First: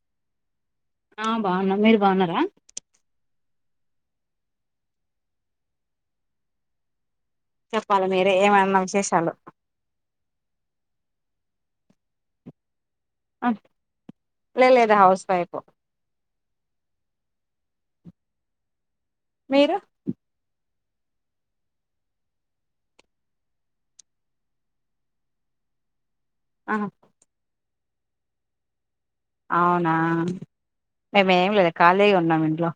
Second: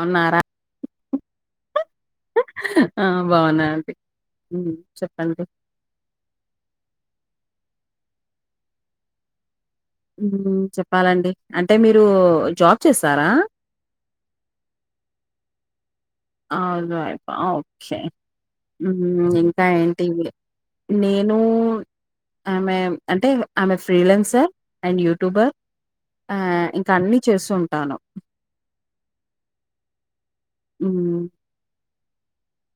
వున్నారా ఆ బాగున్నాం మీరు బాగున్నారా ఆ బాగున్నా ఉమ్ చెప్పండి చెప్పాల మీరే ఏమన్న విశేషాలు ఉమ్ చెప్పాలండి అంటే మీరు జాబ్ చేస్తారా లే లేద్ హౌస్ వైఫ్ హౌస్ వైఫ్ ఆ ఓకే ఉమ్ ఇంకా మీరు ఏంటి నేను ఆమె అంటే ఆమె ఫ్రీలెన్సర్ అండ్ యూట్యూబర్ ఆ ఆహా ఇంకా అన్ని చేస్తు ఉంటాను అవునా హ్మ్. మే మే ఏం లేదు ఖాళీగా ఉన్నాము ఇంట్లో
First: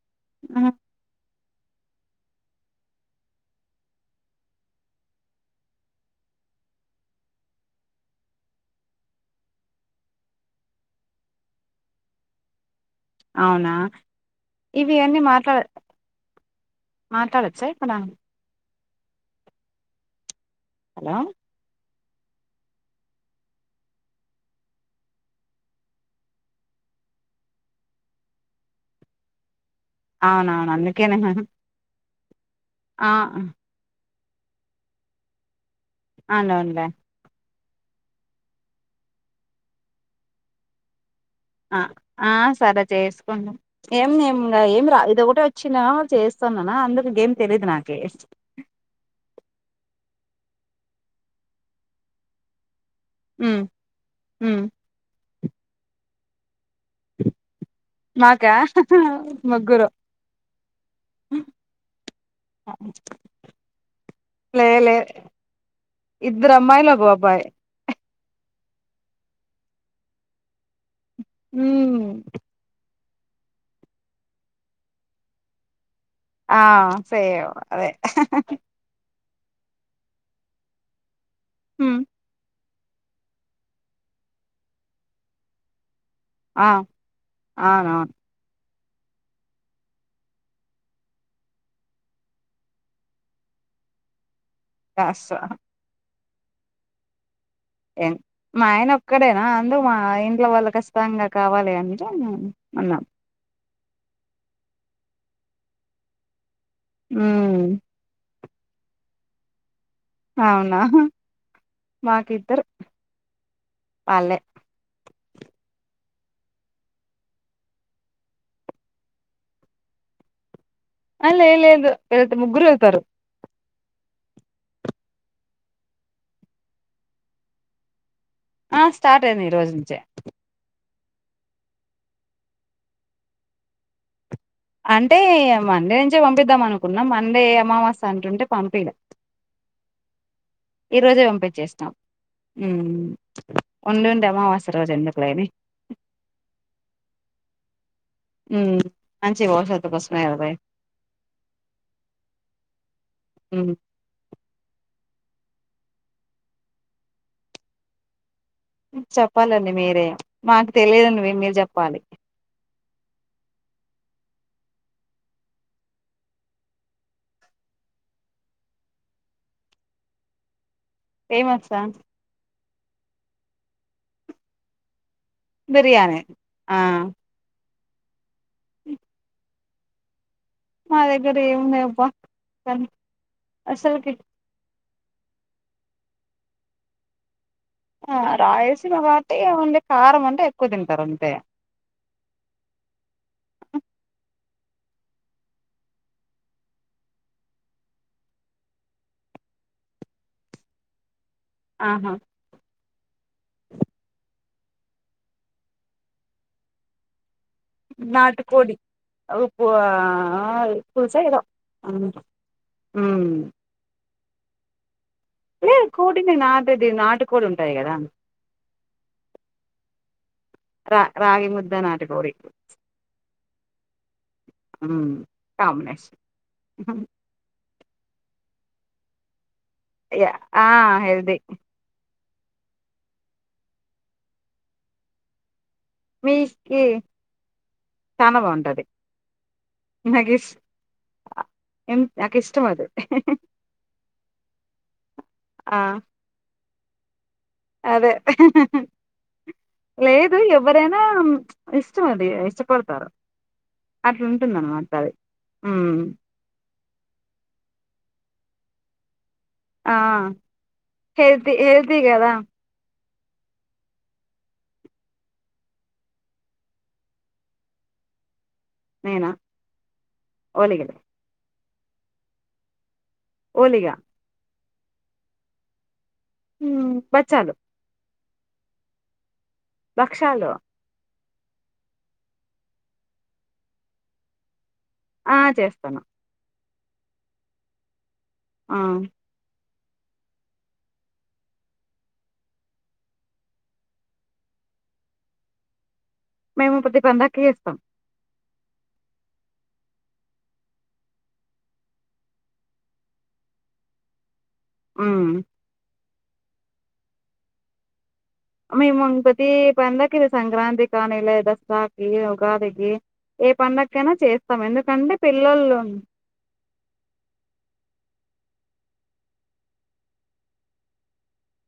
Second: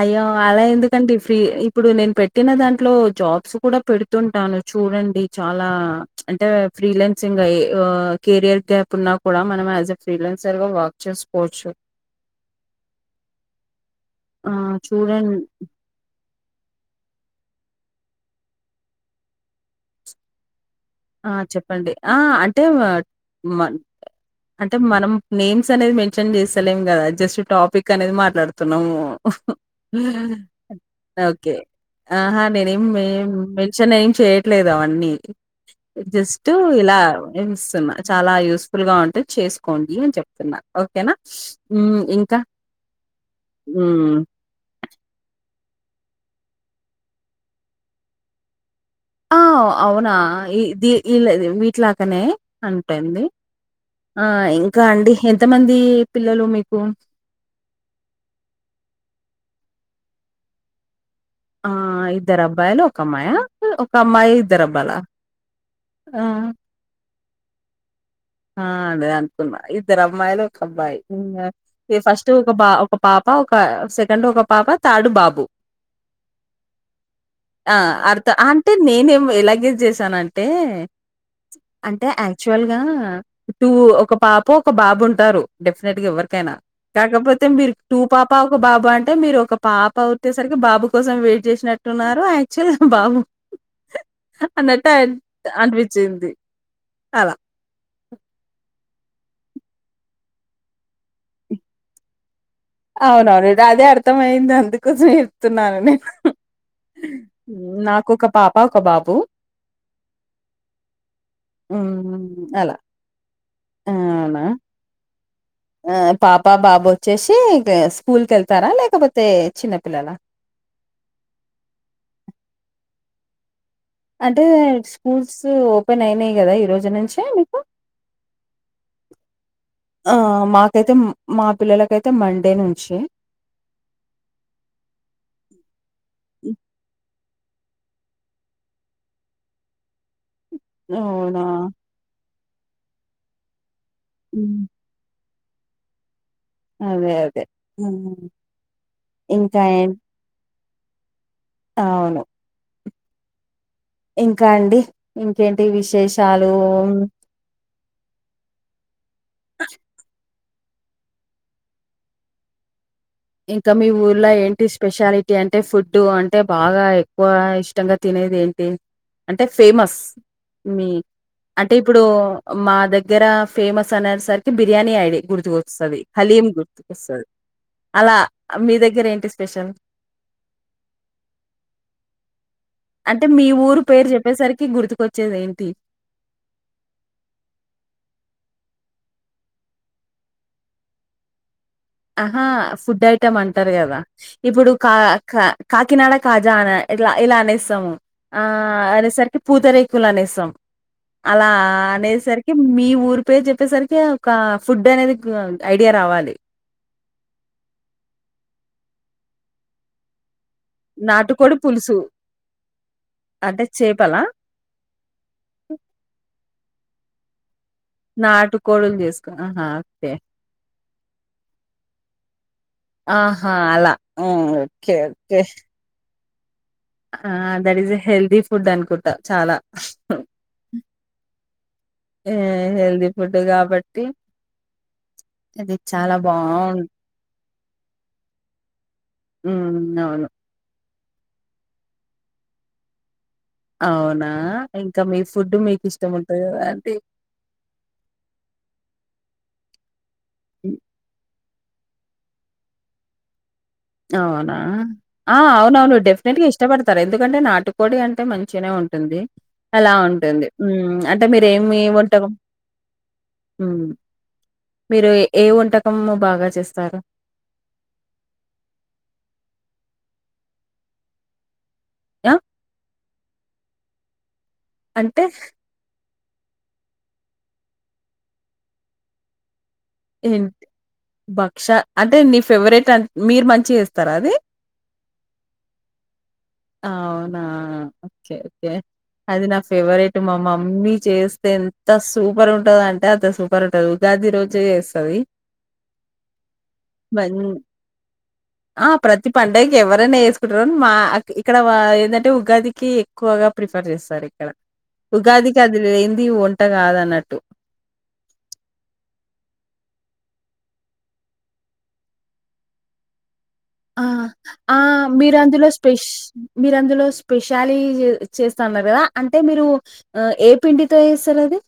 అయ్యో అలా ఎందుకండి ఫ్రీ ఇప్పుడు నేను పెట్టిన దాంట్లో జాబ్స్ కూడా పెడుతుంటాను చూడండి చాలా అంటే ఫ్రీలెన్సింగ్ అ కెరియర్ గ్యాప్ ఉన్నా కూడా మనం యాజ్ ఎ ఫ్రీలెన్సర్ గా వర్క్ చేస్ స్పోర్ట్స్ అవునా ఇవి అన్నీ చూడం మాట్లా మాట్లాడచ్చ ఇక్కల హలో ఆ చెప్పండి ఆ అంటే అంటే మనం నేమ్స్ అనేది మెన్షన్ చేస్తలేం కదా జస్ట్ టాపిక్ అనేది మాట్లాడుతున్నాము అవునవును అందుకేనే ఓకే ఆహా నేనేం ఆ మెన్షన్ చేయ్యట్లేదు అవన్నీ జస్ట్ అవునులే ఇలా చాలా యూస్ఫుల్ గా ఉంటే చేసుకోండి అని చెప్తున్నా ఓకేనా ఆ హ్మ్. ఆ ఇంకా సరే చేసుకుం ఏం హ్మ్. ఏం రా ఇద ఒకటి వచ్చిన చేస్తాన్ననా అందుకు గేమ్ తెలీదు నాకే ఆ అవునా ఈ వీటిలాకనే అ అంది ఉమ్ ఆ ఉమ్ ఇంకా అండి ఎంతమంది పిల్లలు మీ మాకా ముగ్గురు ఆ ఇద్దరు అబ్బాయిలు ఒక అమ్మాయ ఒక అమ్మాయి ఇద్దరు లే అబ్బాల లే ఇద్దరు అమ్మాయిలు ఒగ అబ్బాయ్ ఆ అదే అనుకున్నా ఇద్దరు అమ్మాయిలు ఒక అబ్బాయ్ ఉమ్ ఫస్ట్ ఒక బా ఒక పాప ఒక సెకండ్ ఒక పాప థర్డ్ బాబు ఆ సేవ్ ఆ అదే అర్థ అంటే నేనేం ఎలాగె జేసానంటే ఉమ్ అంటే యాక్చువల్ గా టూ ఒక పాప ఒక బాబు ఉంటారు డెఫ గా ఎవరికైనా ఆ కాకపోతే మీరు టూ అవునవును పాప ఒక బాబు బబ అంటే మీరు ఒక పాప ఉట్టేసరికి బాబు కోసం వెయిట్ చేసినట్టున్నారు యాక్చువల్ బాబు అన్నట్టు అన్ కాస్త అనిపించింది అలా మా ఆయన ఒక్కడేనా అందు మా ఇంట్లో వాళ్ళ ఖచ్చితంగా కావాలి అంటే నేను అవునవును అదే అర్థంమయింది అందుకోసం చెప్తున్నాను నేను ఉమ్ నాకు ఒక పాప ఒక బాబు అవునా మాకు హ్మ్. ఇద్దరు అలా. పాలె అవునా! పాప బాబు వచ్చేసి స్కూల్కి వెళ్తారా లేకపోతే చిన్నపిల్లల ఆ లేద్ లేదు ముగ్గురు వెళ్తారు అంటే స్కూల్స్ ఓపెన్ అయినాయి కదా ఈ రోజు నుంచే మీకు ఆ స్టార్ట్ అయింది ఈ రోజు నుంచే ఆ మాక అయితే మా పిల్లలకైతే మండే నుంచి అంటే మండే నుంచే హ్మ్. పంపిద్దాం అనుకున్నాం మ మండే అమావాస్యా అంటుంటే పంపిల ఈ రోజే అవునా! పంపించేసినాం ఉండుండి హ్మ్. అమావాస్య రోజు ఎందుకులేని అదే అదే ఉమ్ మంచి ఇంకా భవిష్యత్తు ఏం కోసమే కదా అవును ఉ ఇంకా అండి ఇంకేంటి విశేషాలు చెప్పాలండి మీరే మాకు తెలియదండి మే మీరు చెప్పాలి ఇంకా మీ ఊర్లో ఏంటి స్పెషాలిటీ అంటే ఫుడ్డు అంటే బాగా ఎక్కువ ఇష్టంగా తినే అనేది ఏంటి అంటే ఫేమస్ మీ అంటే ఫేమసా ఇప్పుడు మా దగ్గర ఫేమస్ అనే సరికి బిర్యానీ ఐడి గుర్తుకొస్తది బిర్యానీ హలీం ఆ గుర్తుకొస్తది అలా మీ దగ్గర ఏంటి స్పెషల్? మా దగ్గర ఏముంది అబ్బా కానీ అంటే మీ ఊరు పేరు అసలుకి చెప్పేసరికి గుర్తుకు కొచ్చేది ఏంటి? ఆ రాయలసిమ కాబట్టి ఉండే కారం అంటే ఎక్కువ తింటారు అంతే ఆహా ఫుడ్ ఐటెమ్ అంటారు కదా ఇప్పుడు కా కా కాకినాడ కాజా అనే ఇట్ల ఇలా అనేస్తాము ఆ అనేసరికి పూత రేకులు అనేస్తాం. అలా ఆహా అనేసరికి మీవ్ ఊరి పేరు చెప్పేసరికి ఒక ఫుడ్ అనేది క ఐడియా రావాలి. నాట్ కోడి అ ఉప్పువా ఆ పుల్సఏదో నాటుకోడి పులుసు ఉ మ్ అంటే చేపలా? లే కోడిని నాటుది నాటుకోడు ఉం నాటుకోడలు చేసుకొన హా అంతే రా రాగి ముద్ద నాటుకోడి ఆహా అలా ఉ ఓకే ఉమ్ ఓకే కాంబినేషన్ ఆ that is a healthy food అనుకుంటా చాలా ఇగ ఆ హెల్ది ఏ హెల్దీ ఫుడ్ కాబట్టి అది చాలా బావుం చనా బావుంటది ఉ అవును అ ఎం అక ఇష్టం అది అవునా ఇంకా మీ ఫుడ్ ఆ మీకు ఇష్టం ఉంటంది కదా ఆంటీ అదే అహ్హ్ లేదు ఎవరైనా ఇష్ట మది ఇష్టపడతారు. అవునా అట్లుంటుంది అనమాట అది ఆ అవునవును ఉమ్ డెఫినెట్ గా ఇష్టపడతారు ఎందుకంటే నాటుకోడి అం టే మంచిగానే ఉంటుంది అలా ఆ ఉంటుంది మ్ అంటే మీర హెల్తీ ఏమి హెల్తీ వంటరు కదా మ్ మీరు ఏ వంటకము బాగా చేస్తారు? నేనా ఓలిగలు యా ఓలిగా అంటే? మ్ బచ్చాలు భక్షాలు బక్ష అంటే నీ ఫేవరెట్ అన్ మీరు మంచి చేస్తారా అది ఆ చేస్తాను అవునా ఓకే ఓకే ఆ అది ర ఫేవరెట్ మా మమ్మీ చేస్తే ఎంత సూపర్ ఉంటది అంటే అంత సూపర్ ఉంటది ఉగాది రోజే చేస్తది మేము ప్రతి మన్ పందాకి చేస్తాం ఆ ప్రతి పండుగకి ఎవరైనా వేసుకుంటార మాకి ఇక్కడ వా ఏందంటే ఉగాదికి ఎక్కువగా ప్రిఫర్ చేస్తారు ఇక్కడ ఉమ్ ఉగాదికి అదిలెయిన్ ది వంట కాద అన్నట్టు మెమ పతీ పండగ కి సంక్రాంతి కానీలే దసరాకి, ఉగాదికి ఏ ఆ పండగకైనా చేస్తాం ఆ ఎందుకంటే మీరందులో పిల్లోళ్ళు స్పెస్ మీరందులో స్పెషాలిజు చేస్తాన్నారు కదా అంటే మీరు ఏ పిండితో చేస్తారు అది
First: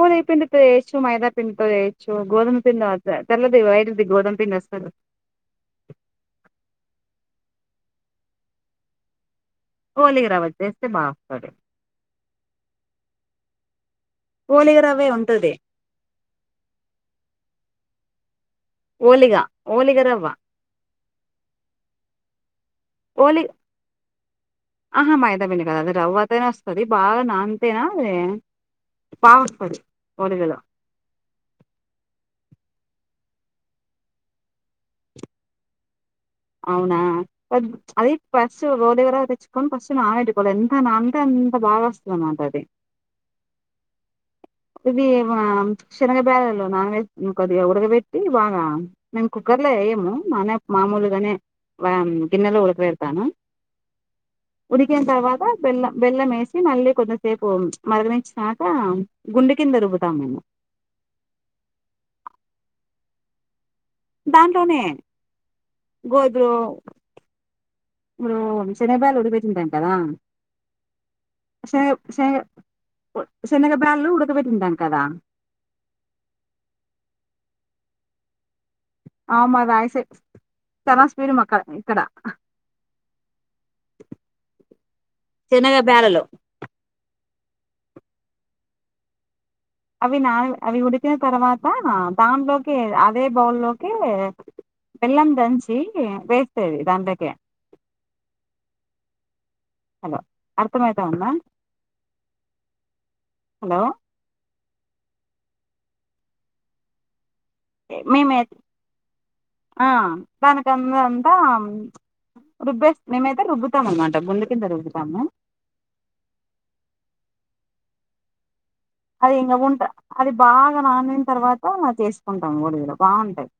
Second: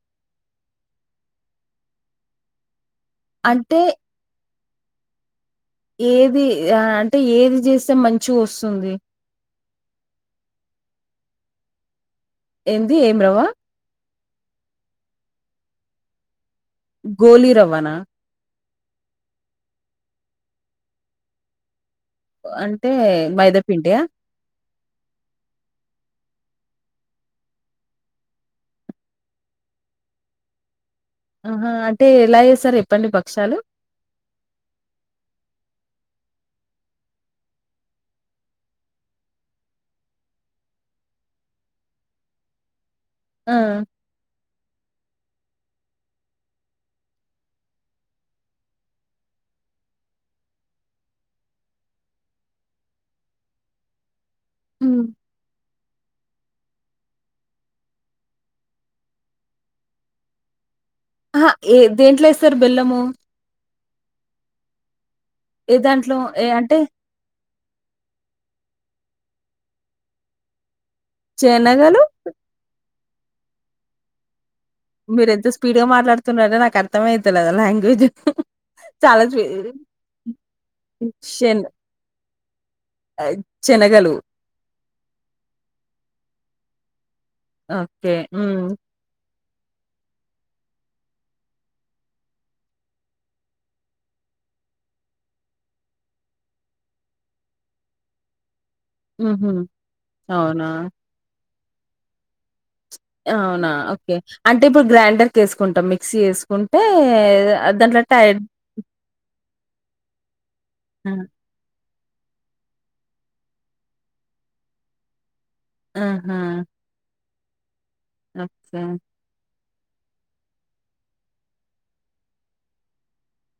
ఊద పిండుతో ఏచ్చు మైదా పిండుతో చేయచ్చు గోధుమ పిండు తెల్లది అంటే వైది గోదుమ పిండి అసలు ఏది అంటే ఏది చేస్తే మంచి వస్తుంది ఓలిగా రవ్వ చేస్తే బాగుంటది ఏంది ఏం రవ్వ ఓలిగా రవ్వే ఉంటది గోలిరవ్వనా ఓలిగా ఓలిగ రవ్వ అంటే ఓలి మైదా పిండి ఆహా మైదాబిండి కదా అది రవ్వతోనే వస్తది బాగా నాంతేనా అదే బాగ వస్తది ఓలిగలు ఆహ అంటే ఎలా చేస్తారు ఎప్పండి పక్షాలు అవునా అది ఫస్ట్ ఓలిగరవ్వ తెచ్చుకొని ఫస్ట్ నానపెట్టుకోవాలి ఎంత నానితే అ అంత బాగ వస్తద అన్నమాట అది ఆ ఇది శనగ బ్యాల్లు నాన్ వెజ్ కొద్దిగా ఉడగబెట్టి బాగా మేనుకు కుక్కర్లో వేయము మానే మామూలుగానే గిన్నెలో ఉడకబెడతాను ఉడికిన హ్మ్. తర్వాత బెల్లం బెల్లం వేసి మళ్ళీ కొంతసేపు మరగనిచ్చినాక గుండె కింద రుబ్బుతాము మేము ఆహా ఏ దేంట్లో ఏసార్ బెల్లము దాంట్లోనే ఏ దాంట్లో? గోధు ఏ అంటే శనగ బ్యాల్లు ఉడకపెట్టింటాం కదా శనగలు? సెనగ బ్యాల్లు ఉడకపె మీర ఎంత స్పీడ్ గా మాట్లాడుతున్నారో నాకు అర్థమవుతదా లాంగ్వేజ్ చాలా అ స్పీ మా రాయిసే చనా స్పీడు అక్క ఇక్కడ చెనగలు సెనగ బ్యాల్లు ఓకే ఉమ్ అవి నా అవి ఉడికిన తర్వాత దానిలోకి అదే బౌల్లోకి బెల్లం దంచి వేస్తే అది దాంలేకి ఉ హలో అర్థమైతాందా అవునా హలో ఓకే అంటే ఇప్పుడు గ్రైండర్ క వేసుకుంటాం మిక్సీ వేసుకుంటే అ దాంట్లో మేమే టైర్డ్ ఆ దాకందంతా రుబ్బే మేమైతే రుబ్బుతాం అనమాట గుండె కింద రుబ్బుతాము ఆహా ఓకే. అదే ఇంగ ఉం అది బాగా నానిన తర్వాత చేసుకుంటాం ఒలిగలు బాగుంటాయి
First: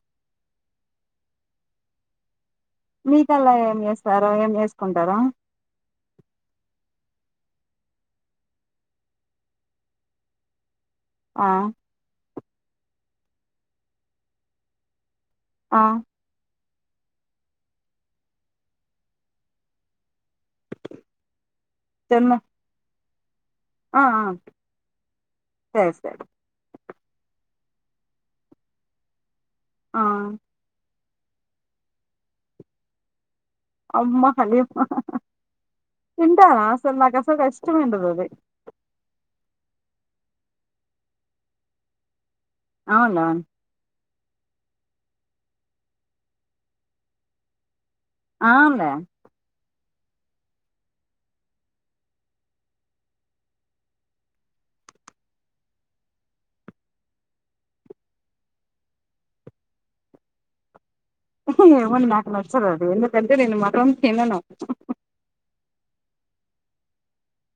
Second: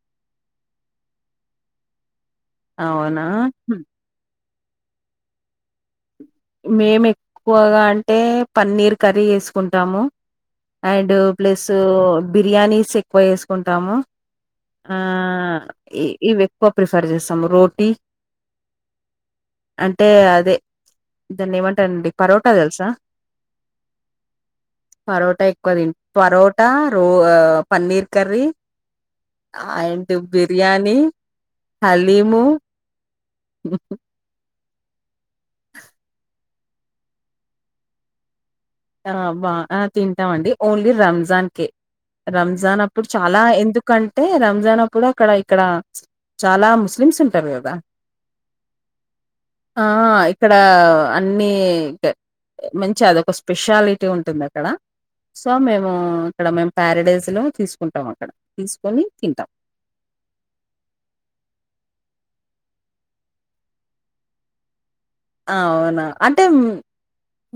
అవునా మీకలా ఏం చేస్తారో ఏం చేసుకుంటారా మేము ఎక్కువగా అంటే పన్నీర్ కర్రీ వేసుకుంటాము అండ్ ఆ ప్లస్ బిర్యానీస్ ఎక్కువ వేసుకుంటాము ఆ ఆ ఈ వ్యక్ ఎక్కువ ప్రిఫర్ చేస్తాము రోటీ అంటే అదే దాన్ని ఏమంటానండి జొన్న పరోటా తెలుసా ఆ ఆ పరోటా ఎక్కువ తిం సరే సరే పరోటా రో పన్నీర్ కర్రీ ఆ అండ్ బిర్యానీ హాలిము అమ్మ హాలీము ఉంటా అసలు నాకుసలు కష్టమే ఉండదది ఆ బా తింటాం అండి ఓన్లీ రంజాన్ కే రంజాన్ అప్పుడు అవునా చాలా ఎందుకన్ అంటే రంజాన్ అప్పుడు అక్కడ ఇక్కడ చాలా ముస్లిమ్స్ ఉంటారు కదా ఆనులే ఆ ఇక్కడ అన్ని మంచి అదకొస్ స్పెషాలిటీ ఉంటుంది అక్కడ సో మేము ఇక్కడ మేము ప్యారడైస్ లో తీసుకుంటాము అక్కడ తీసుకొని తిం ఏమోలే నాకు నచ్చదు అది ఎందుకంటే నేను మత్రం తిన్నను అవునా అంటే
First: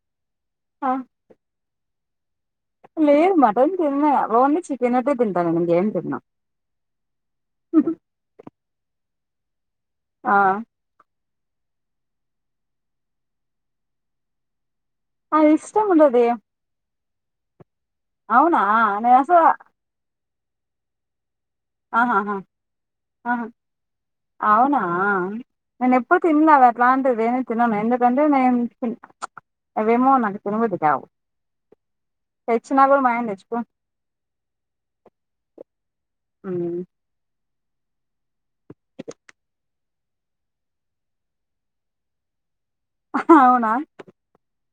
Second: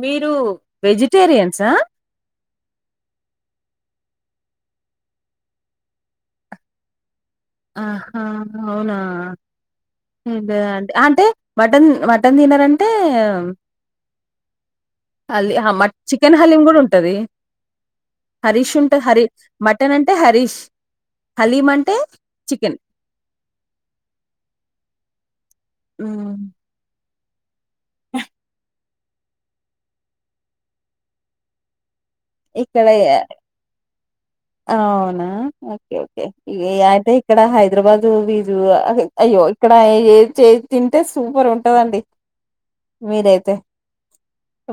మీరు ఆ, వెజిటేరియన్సా లేదు మటన్ తిన్న ఓన్లీ చికెన్ అయితే తింటా నేను ఏం తిన్ను ఆహా అవునా అ ఆ అంటే మటన్ మటన్ తినరంటే అది హల్లీ మ ఇష్టం ఉండది చికెన్ హలీం కూడ ఉంటది అవునా హరీష్ ఉంటు నేను హరీ అసలు మటన్ అంటే హరీష్ హలీం అంటే అ చికెన్. ఆహా అవునా నేను ఎప్పుడు హ్మ్. తినలేదే అట్లాంటిది ఏది తినను ఎందుకంటే నేన్ అవేమో నాకు తినబుద్ది కాదు ఇక్కడ అవునా ఓకే ఏ ఉమ్. యితే ఇక్క ఇక్కడ హైదరాబాదు వీజ అయ్యో ఇక్కడ ఏ చే తింటే సూపర్ ఉంటదండి మీరైతే అవునా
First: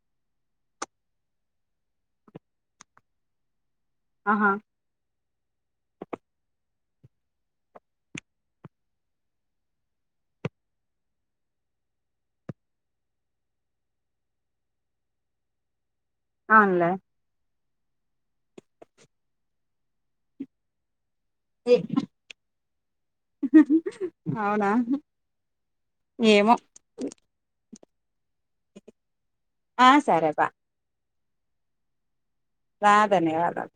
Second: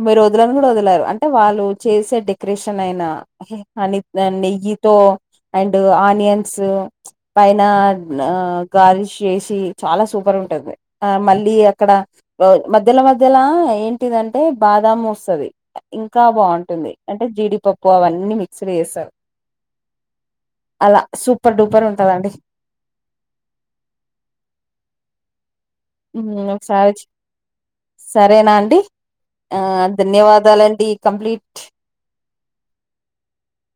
మీరు వదలని కూడా వదలరు అంటే వాళ్ళు చేసే క్రేషన్ అయిన అనిద్ధండి ఆహా నెయ్యితో అండ్ ఆనియన్స్ పైన ఆ గనిష్ చేసి చాలా సూపర్ ఉంటుంది ఆ మళ్ళీ అక్కడ మధ్యల మధ్యల ఏంటిదంటే బాదం వస్తది ఇంకా అవునులే బాగుంటుంది అంటే జీడిపప్పు అవన్నీ మిక్స్డ్ చేస్తారు అలా సూపర్ డూపర్ ఉంటదండి అవునా ఏమో ఒకసారి సరేనా అండి ఆ సరే బా ధన్యవాదాలండి కంప్లీట్ రా ధన్యవాదాలు